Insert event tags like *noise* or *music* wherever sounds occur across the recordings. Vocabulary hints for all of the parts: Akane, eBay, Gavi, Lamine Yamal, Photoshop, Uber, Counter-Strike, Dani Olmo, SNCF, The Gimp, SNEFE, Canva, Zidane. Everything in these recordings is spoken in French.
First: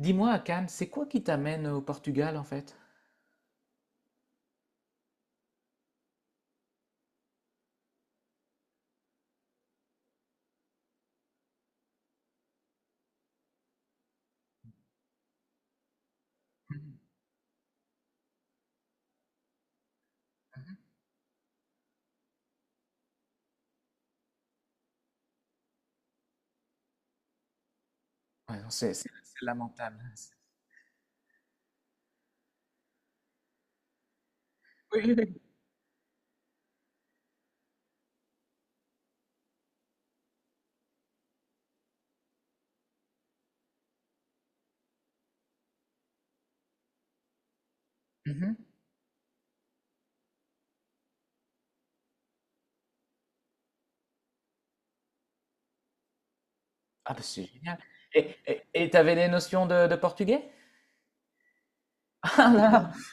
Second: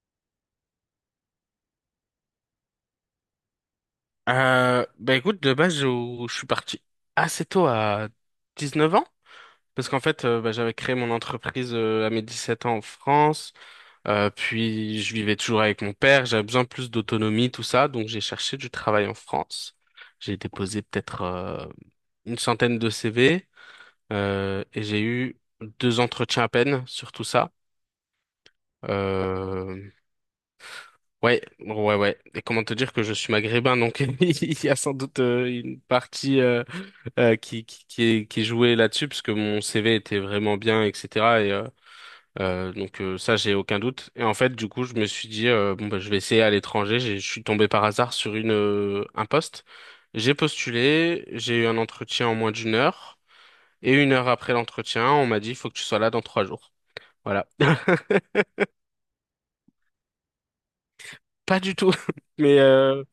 Dis-moi, Akane, c'est quoi qui t'amène au Portugal en fait? Bah écoute, de base, je suis parti assez tôt à 19 ans, parce qu'en fait, bah, j'avais créé mon entreprise à mes 17 ans en France, puis je vivais toujours avec mon père, j'avais besoin de plus d'autonomie, tout ça, donc j'ai cherché du travail en France. J'ai déposé peut-être une centaine de CV, et j'ai eu deux entretiens à peine sur tout ça. Ouais, non, c'est Euh, lamentable. Ouais, ouais, ouais. Et comment te dire que je suis maghrébin, donc *laughs* il y a sans Oui, oui, doute oui. Une partie qui jouait là-dessus parce que mon CV était vraiment bien, etc. Et donc ça, j'ai aucun doute. Et en fait, du coup, je me suis dit bon bah je vais essayer à l'étranger. Je suis tombé par hasard sur une Mhm. Un poste. J'ai postulé, j'ai eu un entretien en moins d'une heure. Et une heure après l'entretien, on m'a dit il faut que tu sois là dans 3 jours. Ah, bah, c'est Voilà. *laughs* génial. Et t'avais des notions de portugais? Pas du tout. *laughs* *laughs* Ah Mais là!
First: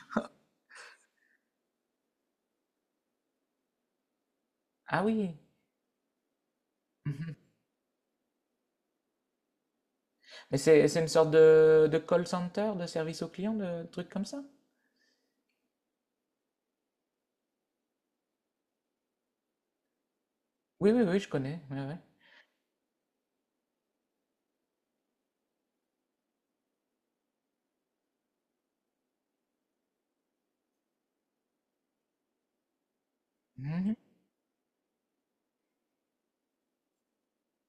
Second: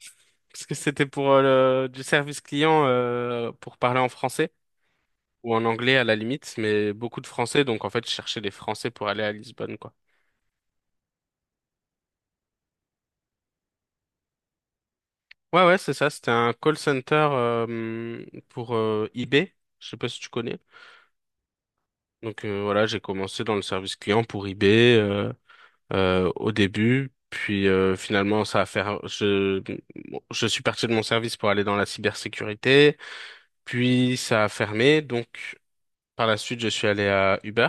parce que c'était pour du service client pour parler en français. Ah oui! Ou en anglais à la limite, mais beaucoup de Mhm. français, donc en fait, je cherchais des français pour aller à Lisbonne, quoi. Mais c'est une sorte de call center, de service au client, de trucs comme ça? Ouais, ouais, c'est ça, c'était un call center pour eBay, je sais pas si tu connais. Oui, oui, oui, je connais. Ouais, ouais. Donc voilà, j'ai commencé dans le service client pour eBay au début, puis finalement, ça a fait, je suis parti de mon service pour aller dans la cybersécurité, Mhm. puis ça a fermé, donc par la suite, je suis allé à Uber.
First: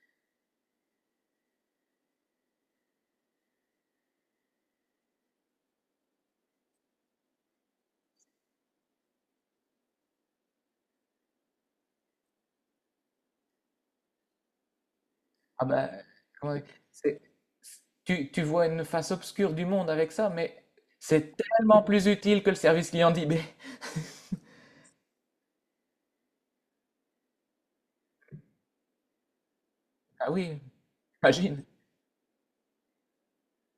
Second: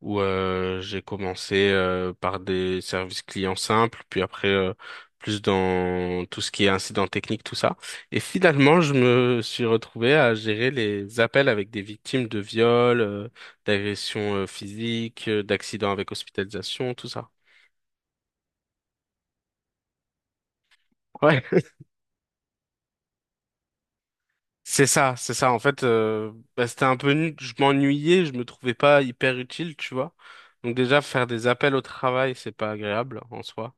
Où j'ai commencé par des services clients simples, puis après plus dans tout ce qui est incident technique, tout ça. Et finalement, je me suis retrouvé à gérer les appels avec des victimes de viols, d'agressions physiques, Ah bah, d'accidents avec comment dire, hospitalisation, tout c'est- ça. tu vois une face obscure du monde avec ça, mais c'est Ouais. tellement plus utile que le service client d'eBay. *laughs* C'est ça, c'est ça. En fait, bah, c'était un peu, je m'ennuyais, je me trouvais pas hyper utile, tu vois. Ah oui, Donc déjà, faire des imagine. appels au travail, c'est pas agréable en soi.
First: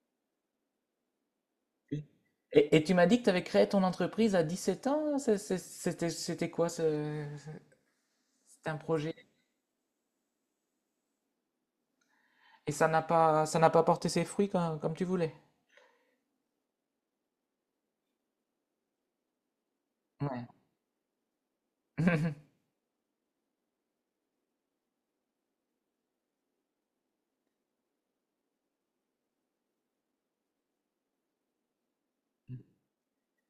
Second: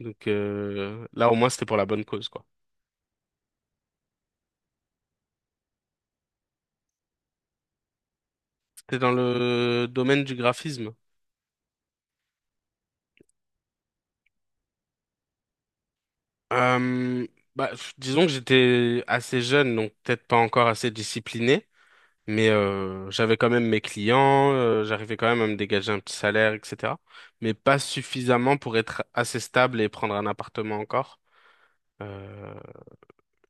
Donc là, au moins, c'était pour la Oui. bonne cause, quoi. Et tu m'as dit que tu avais créé ton entreprise à 17 ans. C'était, c'était quoi ce, c'était un T'es dans projet? le domaine du graphisme. Et ça n'a pas porté ses fruits comme, comme tu voulais. Euh, Bah, disons que j'étais assez jeune, donc peut-être pas Ouais. encore assez discipliné, mais *laughs* j'avais quand même mes clients, j'arrivais quand même à me dégager un petit salaire, etc. Mais pas suffisamment pour être assez stable et prendre un appartement encore. Euh,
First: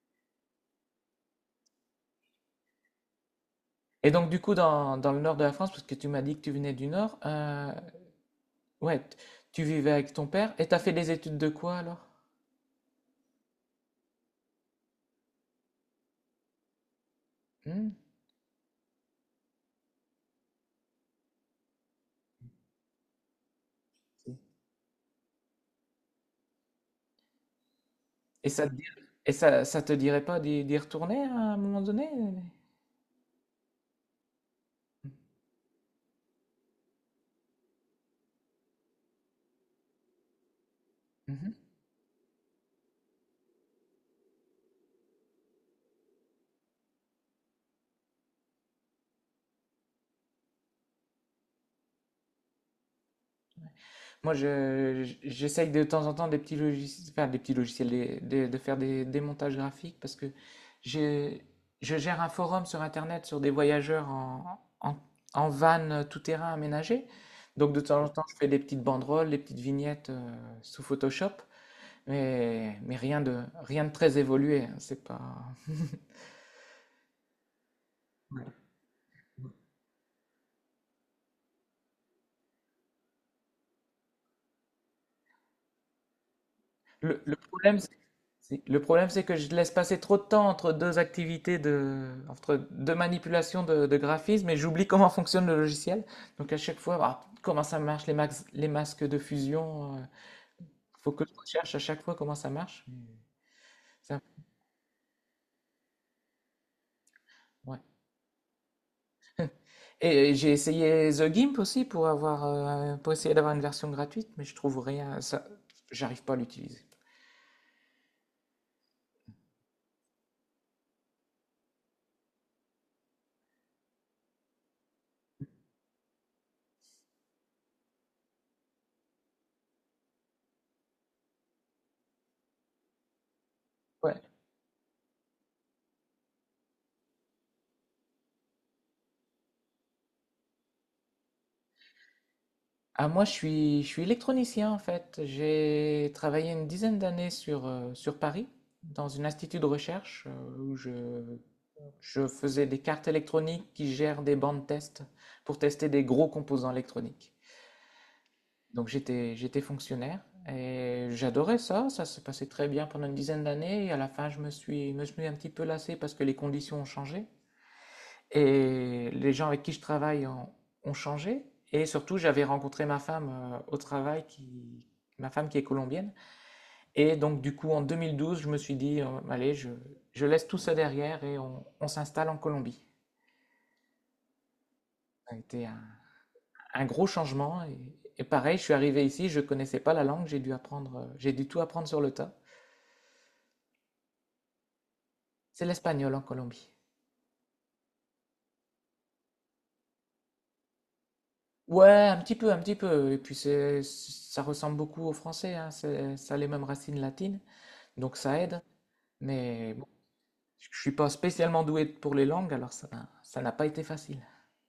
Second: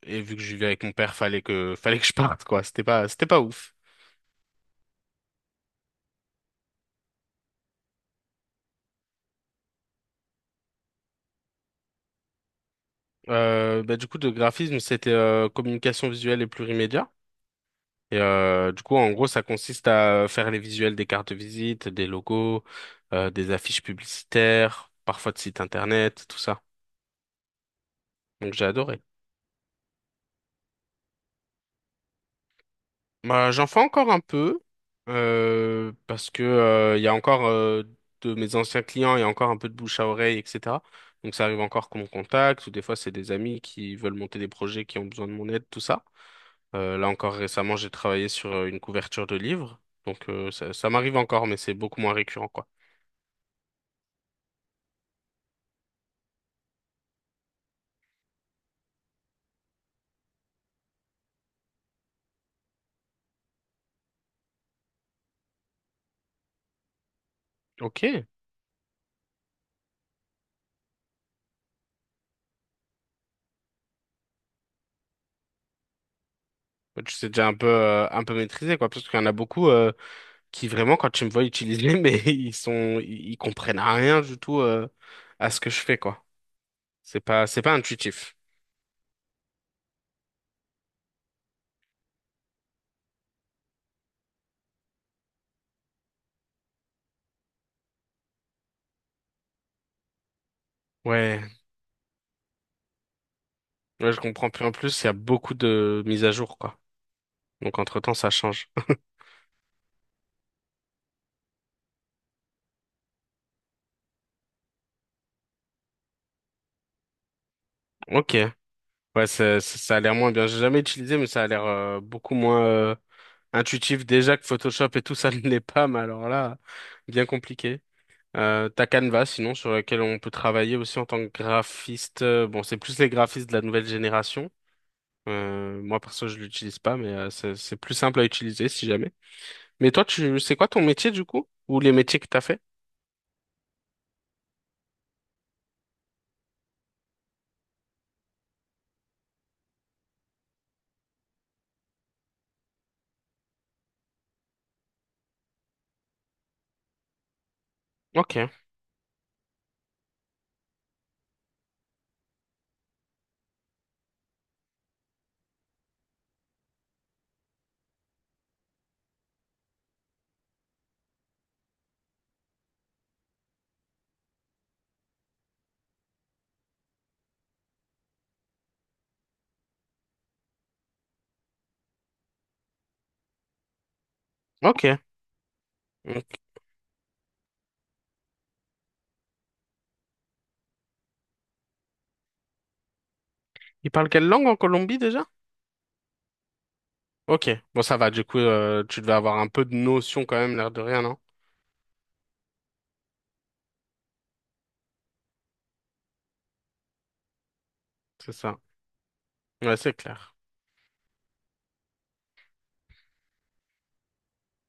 et vu que je vivais avec mon père, fallait que *laughs* fallait que je parte, quoi. C'était pas ouf. Et donc, du coup, dans, dans le nord de la France, parce que tu m'as dit que tu venais du nord, ouais, t- tu vivais avec ton père et t'as fait des études de quoi alors? Bah, du coup, de graphisme, c'était communication visuelle et plurimédia. Hmm. Et du coup, en gros, ça consiste à faire les visuels des cartes de visite, des logos, des affiches publicitaires, parfois de sites internet, tout ça. Et Donc j'ai ça te dir- adoré. et ça te dirait pas d'y retourner à un moment donné? Bah, j'en fais encore un peu parce que il y a encore de mes anciens clients, il y a encore un peu de bouche à oreille, etc. Donc ça Mhm. arrive encore qu'on me contacte ou des fois c'est des amis qui veulent monter des projets qui ont besoin de mon aide, tout ça. Là encore récemment, j'ai travaillé sur une couverture de livre, donc ça m'arrive encore, mais c'est beaucoup moins récurrent, quoi. Moi, j'essaye de temps en temps des petits logiciels, enfin, des petits logiciels, de faire des montages graphiques parce que j'ai- je gère un forum sur Internet sur des voyageurs en, en, en van tout-terrain aménagé. Donc, de temps en temps, Ok. je fais des petites banderoles, des petites vignettes sous Photoshop. Mais rien de, rien de très évolué, hein, c'est pas. *laughs* Ouais, tu sais déjà un peu Ouais. maîtrisé, quoi. Parce qu'il y en a beaucoup qui, vraiment, quand tu me vois utiliser, *laughs* mais ils comprennent rien du tout à ce que je fais, quoi. C'est Le pas, c'est pas problème, c'est intuitif. Le problème, c'est que je laisse passer trop de temps entre deux activités de, entre deux manipulations de graphisme, et j'oublie comment fonctionne le logiciel. Donc à chaque fois, ah, comment ça marche les, les masques de fusion. Faut que je Ouais, recherche à chaque fois comment ça marche. ouais, C'est un je peu- comprends plus en plus, il y a beaucoup de mises à jour, quoi. Donc, ouais. entre-temps, ça change. *laughs* Et j'ai essayé The Gimp aussi pour avoir, pour essayer d'avoir une version gratuite, mais je trouve rien. Ça, j'arrive pas à l'utiliser. Ok. Ouais, ça a l'air moins bien. J'ai jamais utilisé, mais ça a l'air beaucoup moins intuitif. Déjà que Photoshop et tout, *laughs* ça ne l'est pas, mais alors là, bien compliqué. T'as Canva, sinon, sur laquelle on peut travailler aussi en tant que graphiste. Bon, c'est plus les graphistes de la nouvelle Ouais. génération. Moi, perso, je l'utilise pas, mais c'est plus simple à utiliser si jamais. Mais toi, c'est quoi ton métier du coup? Ou les métiers que t'as fait? Ah, moi, je suis électronicien en fait. J'ai travaillé une dizaine d'années sur, sur Paris, dans un institut de recherche où je faisais des cartes électroniques qui gèrent des bandes test pour tester des gros composants électroniques. Ok, Donc j'étais fonctionnaire et j'adorais ça. Ça se passait très bien pendant une dizaine d'années et à la fin, me suis un petit peu lassé parce que les conditions ont changé. Et les gens avec qui je travaille ont, ont changé. Et surtout, j'avais rencontré ma femme au travail, qui, ma femme qui est colombienne. Et donc, du coup, en 2012, je me suis dit, allez, je laisse tout ça derrière et on s'installe en Colombie. ok. Ça a été Donc, un gros changement. Et pareil, je suis arrivé ici, je ne connaissais pas la langue, j'ai dû apprendre, j'ai dû tout apprendre sur le tas. ils parlent quelle langue en Colombie déjà? C'est l'espagnol en Colombie. Ok, bon ça va, du coup tu devais avoir un peu de notion quand même, l'air de rien, non? Ouais, un petit peu, un petit peu. Et puis, c'est, ça ressemble beaucoup au français, hein, c'est- ça a les mêmes racines latines. Donc C'est ça ça. aide. Mais Ouais, bon, c'est clair. *laughs* je suis pas spécialement doué pour les langues, alors ça, ça n'a pas été facile.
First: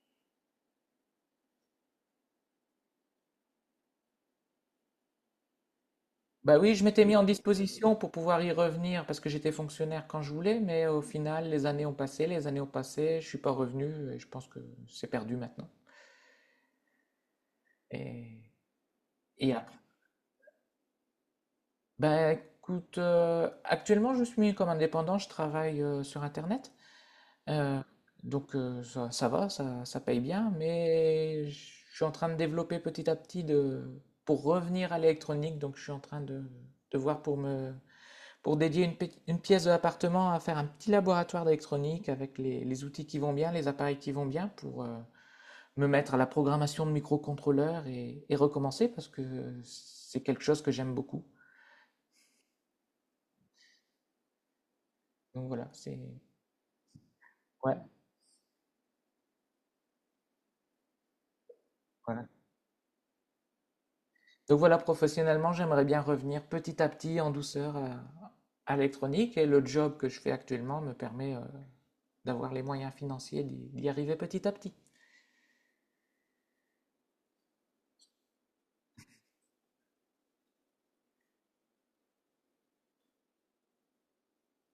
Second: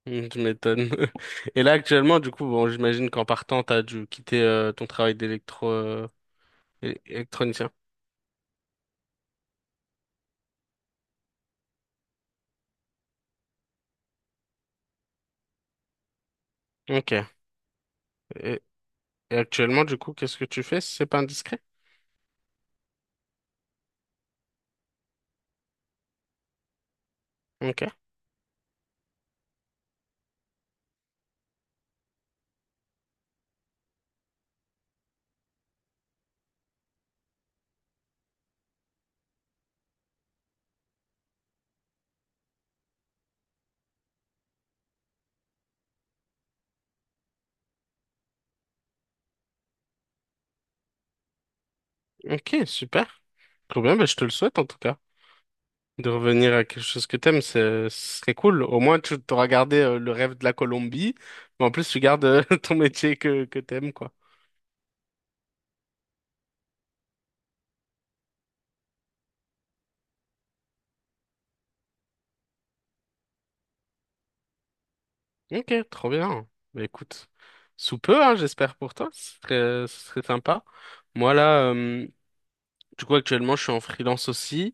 Tu m'étonnes. *laughs* Et là actuellement, du coup, bon, j'imagine qu'en partant, t'as dû quitter ton travail Bah oui, je m'étais mis en électronicien. disposition pour pouvoir y revenir parce que j'étais fonctionnaire quand je voulais, mais au final, les années ont passé, les années ont passé, je suis pas revenu et je pense que c'est perdu maintenant. Ok. Et, Et, et et après. actuellement, du coup, qu'est-ce que tu fais si c'est pas indiscret? Bah écoute, actuellement, je suis comme indépendant, je travaille sur Internet. Euh, Ok. donc ça, ça va, ça paye bien, mais je suis en train de développer petit à petit de, pour revenir à l'électronique. Donc je suis en train de voir pour me, pour dédier une, une pièce de l'appartement à faire un petit laboratoire d'électronique avec les outils qui vont bien, les appareils qui vont bien pour me mettre à la programmation de microcontrôleurs et recommencer parce que c'est quelque chose que j'aime beaucoup. Ok, super. Trop bien, bah, je te le souhaite en tout cas. Donc voilà, c'est... De revenir à quelque chose que t'aimes, Ouais, ce serait cool. Au moins, tu t'auras gardé le rêve de la Colombie, mais en plus, tu gardes voilà. *laughs* Ton métier que t'aimes, quoi. Donc voilà, professionnellement, j'aimerais bien revenir petit à petit, en douceur, à l'électronique, et le job que je fais actuellement me permet d'avoir les moyens financiers d'y arriver petit à petit. Ok, trop bien. Bah, écoute, sous peu, hein, j'espère pour toi. Ce serait sympa. Moi, là, du coup, actuellement, je suis en freelance aussi.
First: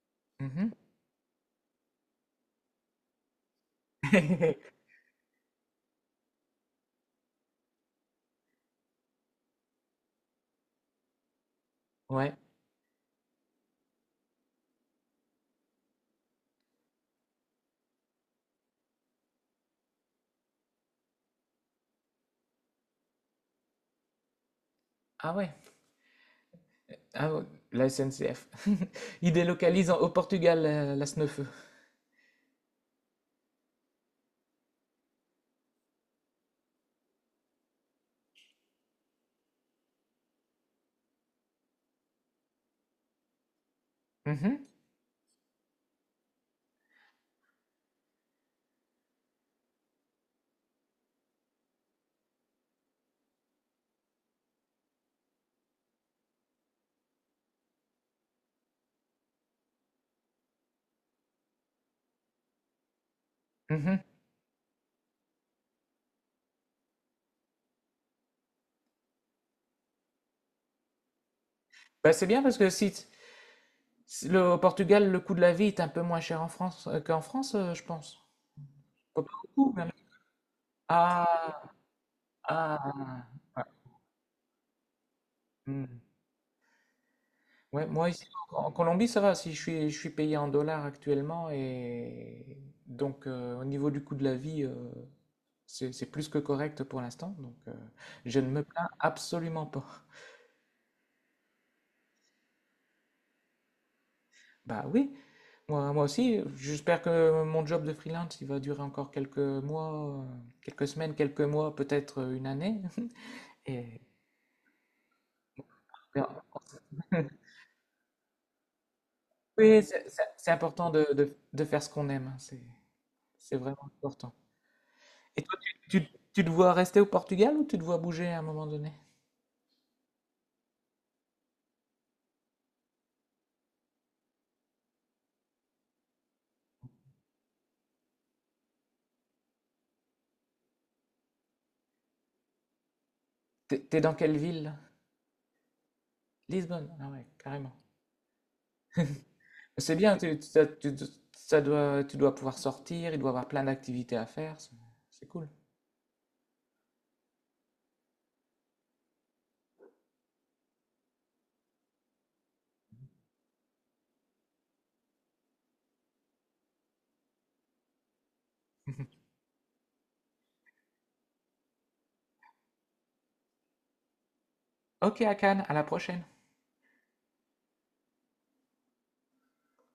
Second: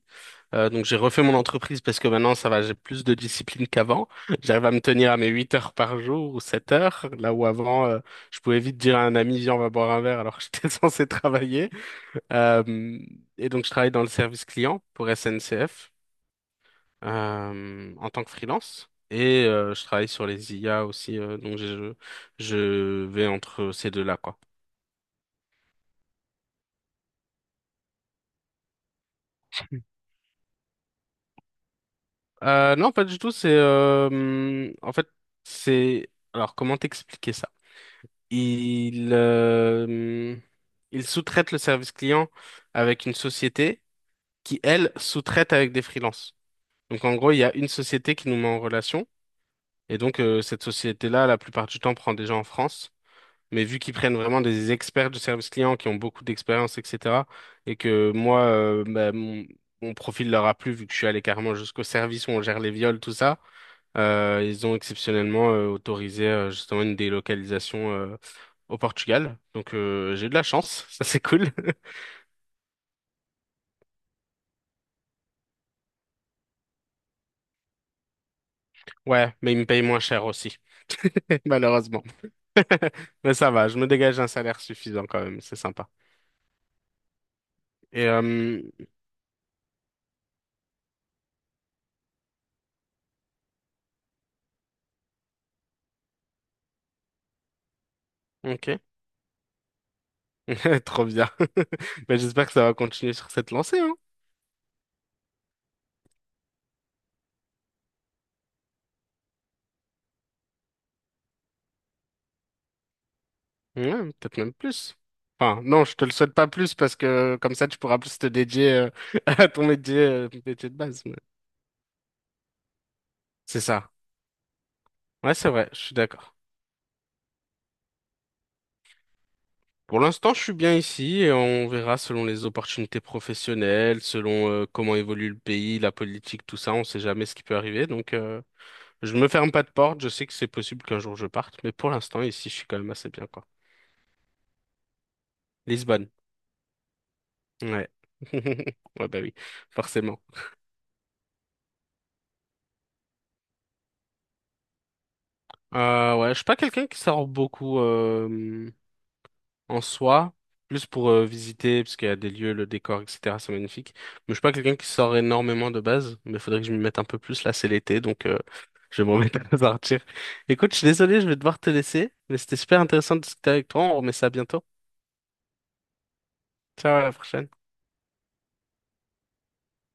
Mhm. Donc, j'ai refait mon entreprise parce que maintenant, ça va, j'ai plus de discipline qu'avant. *laughs* J'arrive à me *laughs* tenir à mes 8 heures par jour ou 7 heures. Là où avant, je pouvais vite dire à un ami, viens, on va boire un verre alors que j'étais *laughs* censé travailler. Ouais. Euh, et donc, je travaille dans le service client pour SNCF en tant que freelance et je travaille sur les IA aussi, donc je vais entre ces deux-là, quoi. Ah ouais. Ah ouais. La SNCF. *laughs* Ils délocalisent en- au Portugal la SNEFE. Non, pas du tout, c'est... en fait, c'est... Alors, comment t'expliquer ça? Il, euh, hum, il sous-traite le service client avec une société qui, Mhm. elle, sous-traite avec des freelances. Donc, en gros, il y a une société qui nous met en relation. Et donc, cette société-là, la plupart du temps, prend des gens en France. Mais vu qu'ils prennent vraiment des experts du service client qui ont beaucoup d'expérience, etc., et que moi, bah, mon profil leur a plu vu que je suis allé carrément jusqu'au service où on gère les viols, tout ça, Mhm. Ils ont exceptionnellement autorisé justement une délocalisation au Portugal. Donc j'ai eu de la chance, *laughs* ça c'est cool. *laughs* Bah, c'est bien parce que si, t- si le, au Portugal, le coût de la vie est un peu moins cher en France qu'en France, je pense. Pas Ouais, mais ils me beaucoup, payent même. moins cher aussi, *laughs* Ah, malheureusement. *laughs* ah. Mais ça va, je me dégage un salaire suffisant quand même, c'est sympa. Ouais. Ouais, Et moi ici en euh, en Colombie ça va, si je suis payé en dollars actuellement et donc au niveau du coût de la vie c'est plus que correct pour l'instant donc je ne me ok, plains absolument pas. *laughs* *laughs* trop bien. *laughs* Ben, j'espère que ça va continuer sur cette lancée, hein. Bah oui, moi, moi aussi j'espère que mon job de freelance il va durer encore quelques mois, quelques semaines, quelques mois, peut-être une année *laughs* Ouais, et peut-être même plus. Enfin, non, je te le souhaite pas plus parce que comme ça, tu pourras plus te dédier *laughs* à oui c'est ton c'est métier de important base. de, Mais de faire ce qu'on aime, hein, c'est c'est vraiment ça. important. Ouais, Et c'est toi, vrai, je suis tu, tu- d'accord. tu te vois rester au Portugal ou tu te vois bouger à un moment donné? Pour l'instant, je suis bien ici et on verra selon les opportunités professionnelles, selon comment évolue le pays, la politique, tout ça. On sait jamais ce qui peut arriver. Donc, je ne me ferme pas de porte. Je sais que c'est possible qu'un jour je parte, mais pour l'instant, ici, je suis quand même assez bien, quoi. T'es t'es dans quelle ville? Lisbonne. Lisbonne. Ah ouais, carrément. Ouais. *laughs* Ouais, bah oui, C'est bien, forcément. Ça doit, tu dois pouvoir sortir, il doit y avoir plein d'activités à faire. C'est cool. Ouais, je suis pas quelqu'un qui sort beaucoup, en soi, plus pour visiter, parce qu'il y a des lieux, le décor, etc. C'est magnifique. Mais je suis pas quelqu'un qui sort énormément de base, mais il faudrait que je m'y mette un peu plus. Là, c'est l'été, donc je vais m'en *laughs* mettre à partir. *laughs* Écoute, je suis désolé, je vais devoir te laisser, mais c'était super intéressant de discuter avec toi. On remet ça bientôt. Ok, Akan, à la prochaine. Ciao, à la prochaine.